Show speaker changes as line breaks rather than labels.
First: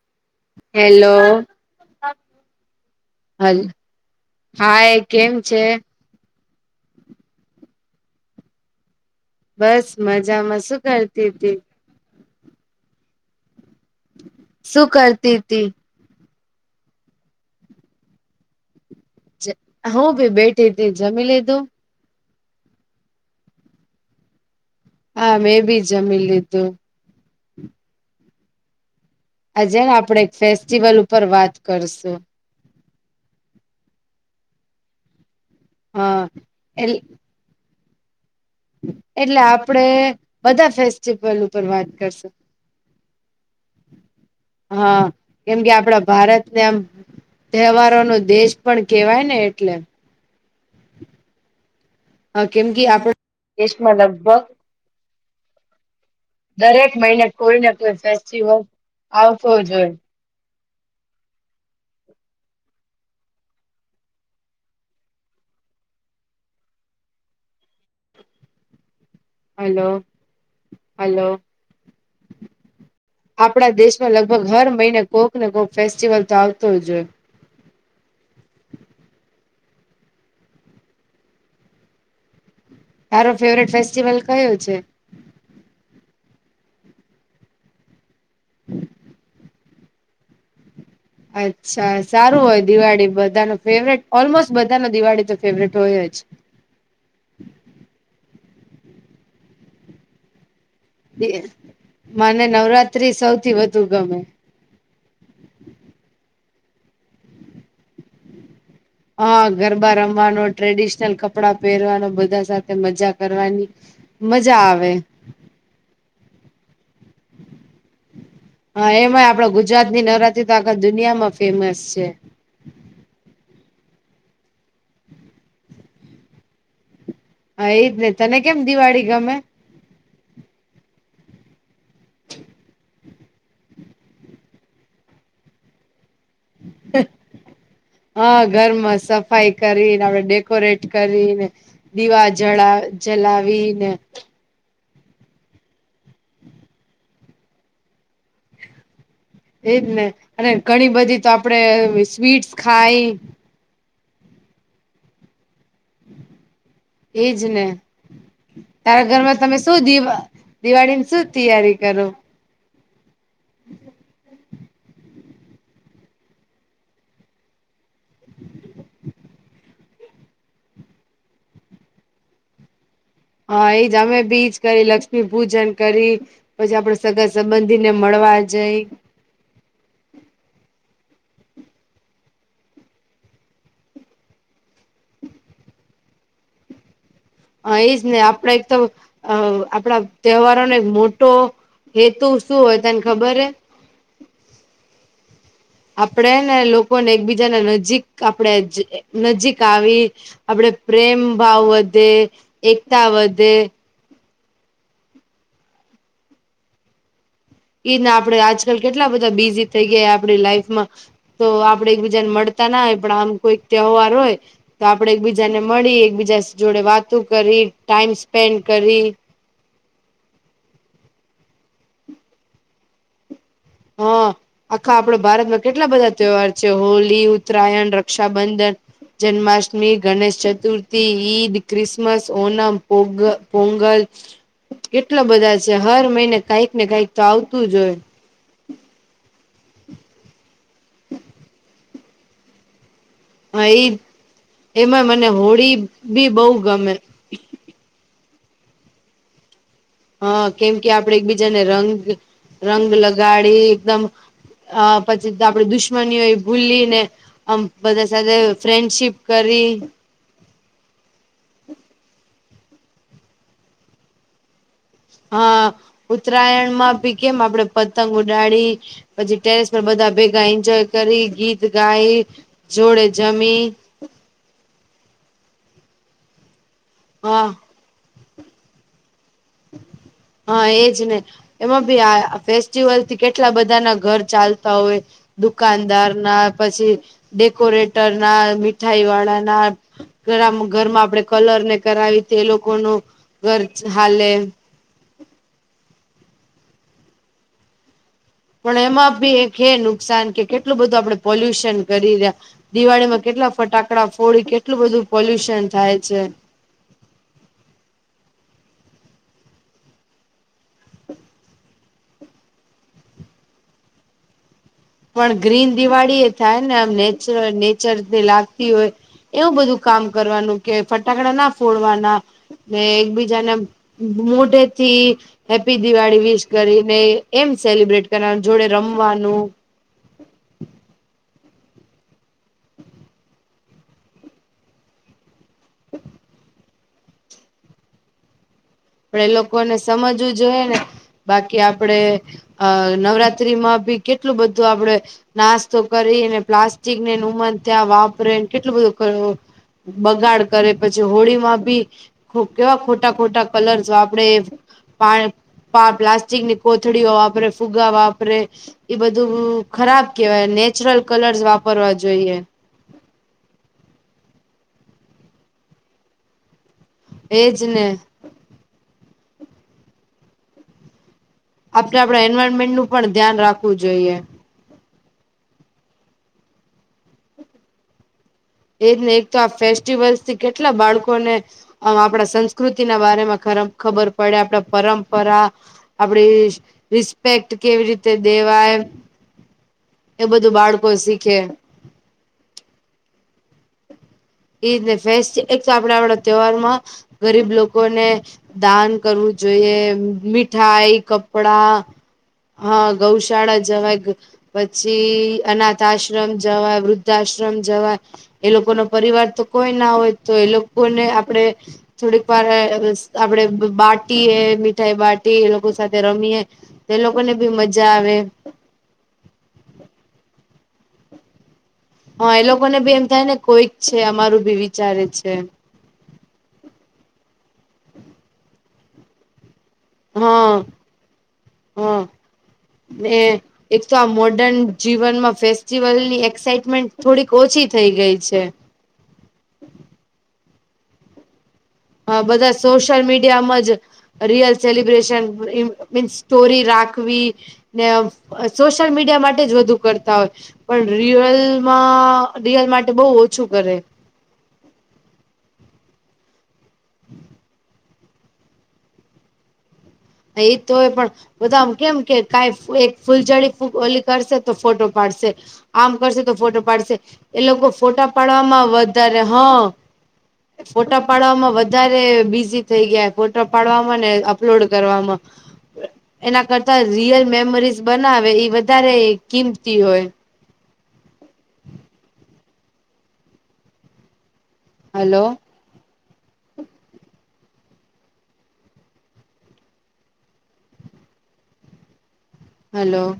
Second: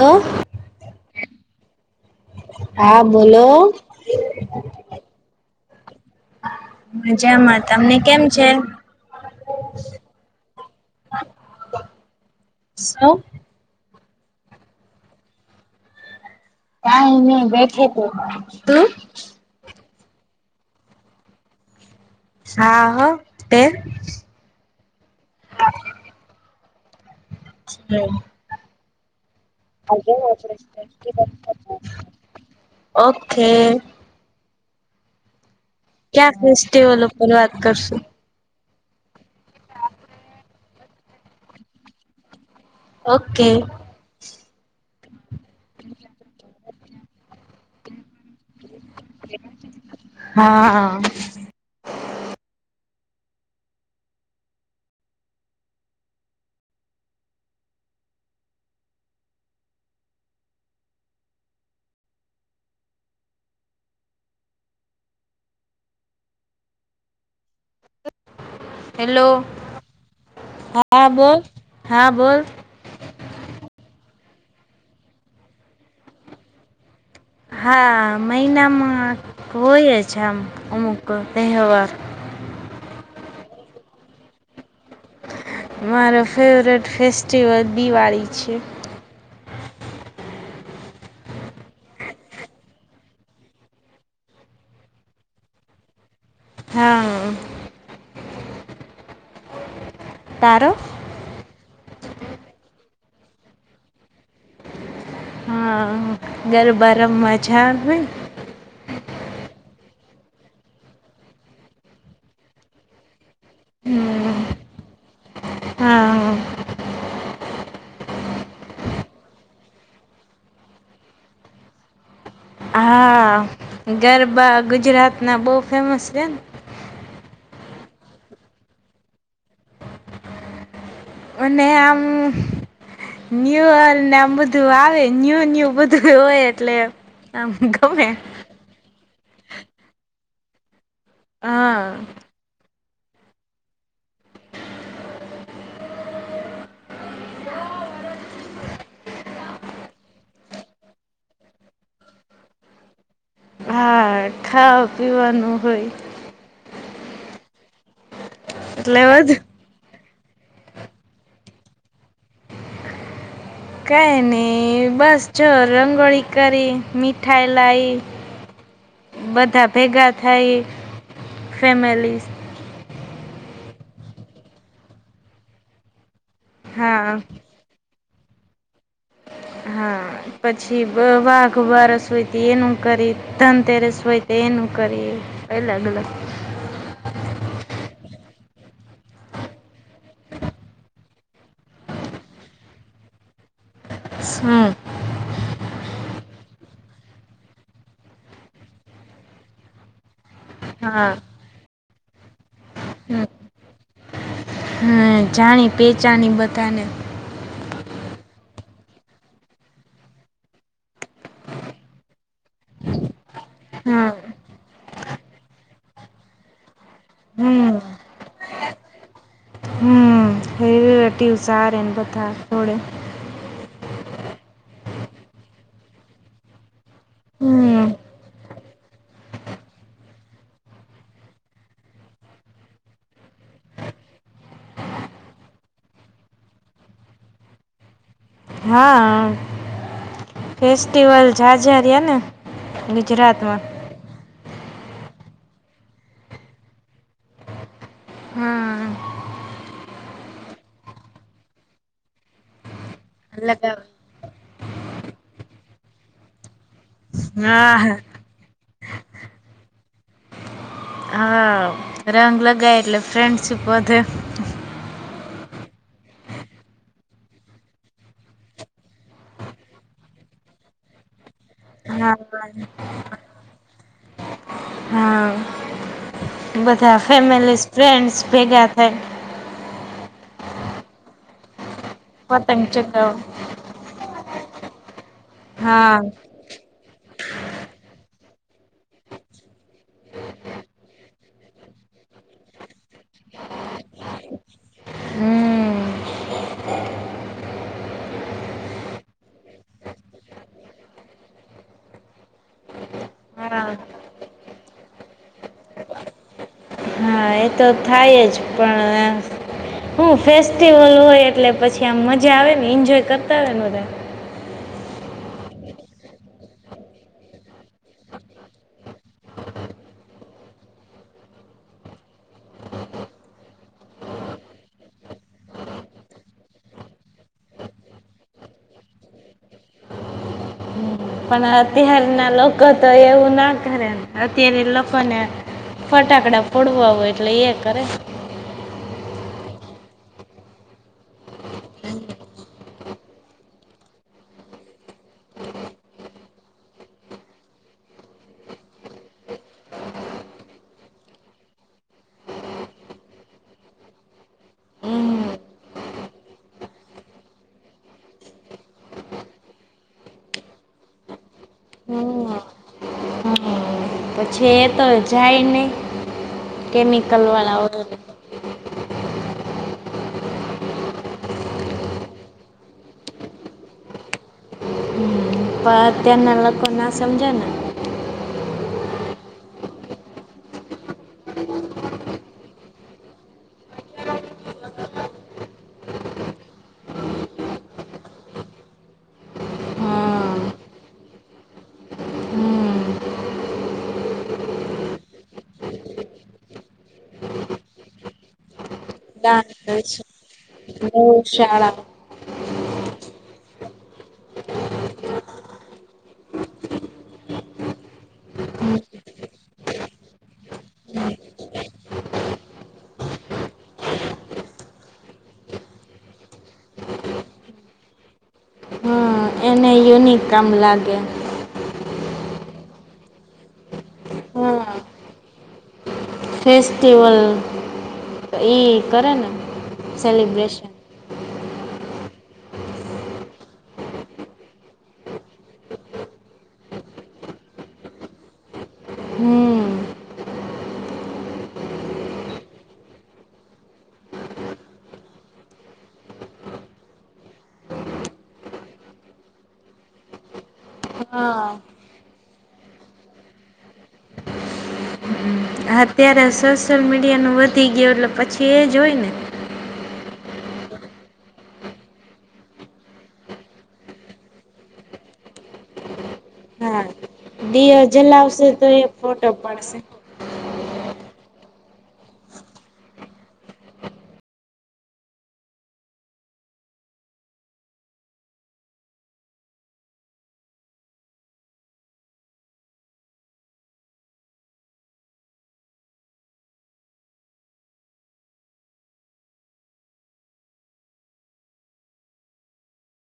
હું.
હેલો
હા
હ
બોલો.
હા એ કેમ છે?
મજામાં તમને કેમ છે?
બસ મજામાં શું કરતી તી?
શું?
શું કરતી તી?
કાઈ નહીં બેઠીતી તું?
છે હું ભી બેઠી તી જમી લીધું?
હા, હા, તે?
હા મેં ભી જ જમી લીધું, આજે ને આપણે એક ફેસ્ટિવલ ઉપર વાત કરશું
[unintelligible] ઓકે,
હા
ક્યાં
એટ
ફેસ્ટિવલ ઉપર વાત કરશું?
એટલે આપડે બધા ફેસ્ટિવલ ઉપર વાત કરશું.
ઓકે,
હા. કેમ કે, આપડા ભારતને આમ તહેવારોનો દેશ પણ કહેવાયને એટલે,
હા, હા.
હા કેમ કે, આપણા દેશમાં લગભગ દરેક મહિને કોઈને કોઈ ફેસ્ટિવલ આવતો જ હોય.
હેલો,
હાલો,
હા બોલ
હલો.
હા બોલ.
આપણા દેશમાં લગભગ હર મહિને કોકને કોક ફેસ્ટિવલ તો આવતો જ હોય.
હા મહિનામાં હોય જ છે, આમ અમુક તહેવાર.
તારો ફેવરેટ ફેસ્ટિવલ કયો છે?
મારો ફેવરિટ ફેસ્ટિવલ દિવાળી છે.
અચ્છા સારું હોય દિવાળી બધા નું ફેવરેટ ઓલમોસ્ટ બધા નો દિવાળી તો ફેવરિટ હોય જ.
હા તારો.
મને નવરાત્રી સૌથી વધુ ગમે,
હા ગરબા રમવા જાવાનું હોય.
હા ગરબા રમવાનો ટ્રેડિશનલ કપડાં પેરવાનો બધા સાથે મજા કરવાની.
હમ
મજા આવે.
હા..
[inaudible] એમાંય આપણા ગુજરાતની નવરાત્રી તો આખા દુનિયામાં ફેમસ છે.
હા ગરબા ગુજરાતના બઉ ફેમસ છે.
હ એ જ ને તને કેમ દિવાળી ગમે?
મને આમ ન્યુ યરને આમ બધું આવે ન્યુ ન્યુ બધું હોય એટલે આમ ગમે.
આ ઘરમાં સફ સફાઈ કરવીને આપડે ડેકોરેટ કરીને
હા
દીવા જળા જલાવીને
[inaudible]
એ જ ને અને ઘણી બધી તો આપડે સ્વીટ્સ ખાઈ
હા ખાવા પીવાનું હોય.
એ જ ને
એટલે
તારા
વધુ
ઘરમાં તમે શું દિવ દિવાળીની શું તૈયારી કરો?
કઈ ની બસ જો રંગોળી કરી મીઠાઈ લાઈ બધા ભેગા થાય ફૅમિલીસ
હ એ જ અમે બી ઈ જ કરી લક્ષ્મી પૂજન કરી પછી આપડે
હા
સગા સ બંધી ને મળવા જઈ.
હા પછી વ વાઘ બારસ હોય એનું કરી ધનતેરસ હોય તો એનું કરી અલગ અલગ
અ એ જ ને આપડે એક તો અ આપડા તહેવારોને મોટો હેતું શું હોય તને ખબર હે?
હમ
આપડે હેને લોકોને એકબીજાને નજીક આપડે નજીક આવી. આપડે
હા
પ્રેમ ભાવ વધે એકતા વધે
હમ જાણી પેચાણી બધાને
એના આપડે આજકાલ કેટલા બધા બિઝી થઈ ગયા આપડી લાઈફમાં તો આપડે એકબીજાને મળતા ના હોય પણ આમ કોઈ
હા
તહેવાર હોય. તો આપડે એકબીજાને મળી એકબીજા જોડે વાતો કરી
હમ
ટાઈમ સ્પેન્ડ કરી.
હમ તેવું સારિ ને બધાં જોડે
હ આખા આપડા ભારતમાં કેટલા બધા ત્યોહાર છે હોલી ઉત્તરાયણ
હમ
રક્ષાબંધન જન્માષ્ટમી, ગણેશ ચતુર્થી, ઈદ, ક્રિસમસ, ઓનમ, પોગ પોંગલ કેટલા બધા છે હર મહિને કઈક ને કઈક તો આવતું જ હોય.
હા ફેસ્ટિવલ ઝાઝા રિયા ને ગુજરાત
હા ઈ જ એમાં મને હોળી બી બહુ ગમે.
હા
હ કેમ કે આપડે એકબીજાને રંગ રંગ લગાડી એકદમ
લગાવી
અ પછી તો આપડે દુશ્મની હોય એ ભૂલીને આમ
હા
બધા સાથે ફ્રેન્ડશીપ કરી
હા રંગ લગાય એટલે ફ્રેન્ડશીપ વધે.
હા ઉત્તરાયણમાં ભી કેમ આપડે પતંગ ઉડાડી પછી ટેરેસ પર બધા ભેગા એન્જોય કરી ગીત ગાઈ
હા
જોડે જમી.
હા બધા
હા
ફેમલી ફ્રેન્ડસ ભેગા થાય
હા એજ ને એમાં ભી આ
પતંગ ચગાવ
ફેસ્ટિવલથી કેટલા બ ધા ના ઘર ચાલતા હોય
હા
દુકાનદાર ના પછી ડેકોરેટર ના મીઠાઈ વાળા ના ઘર માં આપડે કલર ને કરાવી તો એ લોકોનું ઘર ચ હાલે
હમ
પણ એમાં ભી એક હે નુકસાન કે કેટલું બધું આપડે પોલ્યુશન કરી રયા. દિવાળી માં કેટલા
હા
ફટાકડા ફોડી કેટલું બધું પોલ્યુશન થાય છે.
એતો થાય જ પણ હું ફેસ્ટિવલ હોય એટલે પછી આમ મજા આવેને એન્જોય કરતા હોય બધાયે.
પણ ગ્રીન દિવાળી એ થાય ને આમ નેચર નેચરથી લાગતી હોય એવું બધું કામ કરવાનું કે ફટાકડા ના ફોડવાના ને એકબીજાને મોઢેથી હેપ્પી દિવાળી વિશ કરીને એમ સેલિબ્રેટ કરવાનું જોડે રમવાનું [inaudible]
પણ અત્યાર ના લોકો તો એવું ના કરે અત્યારે લોકોને ફટાકડા ફોડવા હોય એટલે એ કરે.
આપડે એ લોકોને સમજવું જોઈએ ને બાકી આપડે અ નવરાત્રી માં બી કેટલું બધું આપડે નાસ્તો કરીને પ્લાસ્ટિક ને ઉમન ત્યાં વાપરે કેટલું બધું કર બગાડ કરે પછી હોળી માં ભી કેવા ખોટા ખોટા કલર જ આપડે
હમ
પાણી પા પ્લાસ્ટિક ની કોથળીઓ વાપરે ફુગા વાપરે એ બધું ખરાબ કેવાય નેચરલ કલર્સ વાપરવા જોઈએ.
હમ પછી એ તો જાય નહી કેમિકલ
એજ
વાળા હોય.
ને આપડે એન્વાયરમેન્ટ નું પણ ધ્યાન રાખવું જોઈએ.
પણ અત્યારના લોકો ના સમજે ને.
એજ ને એક તો આ ફેસ્ટિવલ થી કેટલા બાળકોને આમ આપણા સંસ્કૃતિ ના બારામાં ખરબ ખબર પડે આપડા પરંપરા આપડી રિસ્પેક્ટ કેવી રીતે દેવાય એવું બધું
હા
બાળકો શીખે.
હમ
ઈજ ને ફેસ એક તો આપડા વાડા તહેવાર માં ગરીબ લોકોને દાન કરવું
દાન કરે
જોઈએ
છે
મીઠાઈ
ગૌશાળા
કપડાં હા ગૌશાળા જવાયગ. પછી અનાથ આશ્રમ જવાય વૃદ્ધાશ્રમ જવાય એ લોકો નો પરિવાર તો કોઈ ના હોય તો એ લોકોને આપડે થોડીક વાર આપડે બાટીએ મીઠાઈ બાટી એ લોકો સાથે રમીએ તે લોકો ને બી મજા આવે.
યુનીક કામ લાગે.
હા એ લોકોને બી એમ થાય ને કોઈક છે અમારું
હા
ભી વિચારે છે એમ.
ફેસ્ટિવલ ઈ કરેને.
હા હા ને. એક તો આ મોર્ડર્ન જીવનમાં ફેસ્ટિવલની એક્સાઈટમેન્ટ થોડીક ઓછી થઈ ગઈ છે.
હમ.
હા બધા સોશિયલ મીડિયામાં જ રિયલ સેલિબ્રેશન મીન્સ સ્ટોરી રાખવી ને આમ સોશિયલ મીડિયા માટે જ વધુ કરતા હોય. પણ
હા
રિયલમાં રિયલ માટે બહુ ઓછું કરે.
અત્યારે સોશિયલ મીડિયા નું વધી ગયું એટલે પછી એ જ હોય ને.
એજ તો હોય પણ બધા આમ કેમ કે કાએ એક ફૂલઝડી ઓલી કરશે તો ફોટો પાડશે આમ કરશે તો ફોટો
હા
પાડશે એ લોકો
દીયો
ફોટા
જલાવશે
પાડવામાં
તો એ
વધારે
ફોટો
હા
પડશે
ફોટા પાડવામાં વધારે બીઝી થઈ ગયા ફોટા પાડવાવામાં ને અપલોડ કરવામાં એના કરતા રિયલ મેમરીઝ બનાવે ઈ વધારે કિંમતી હોય. હલો. હલો.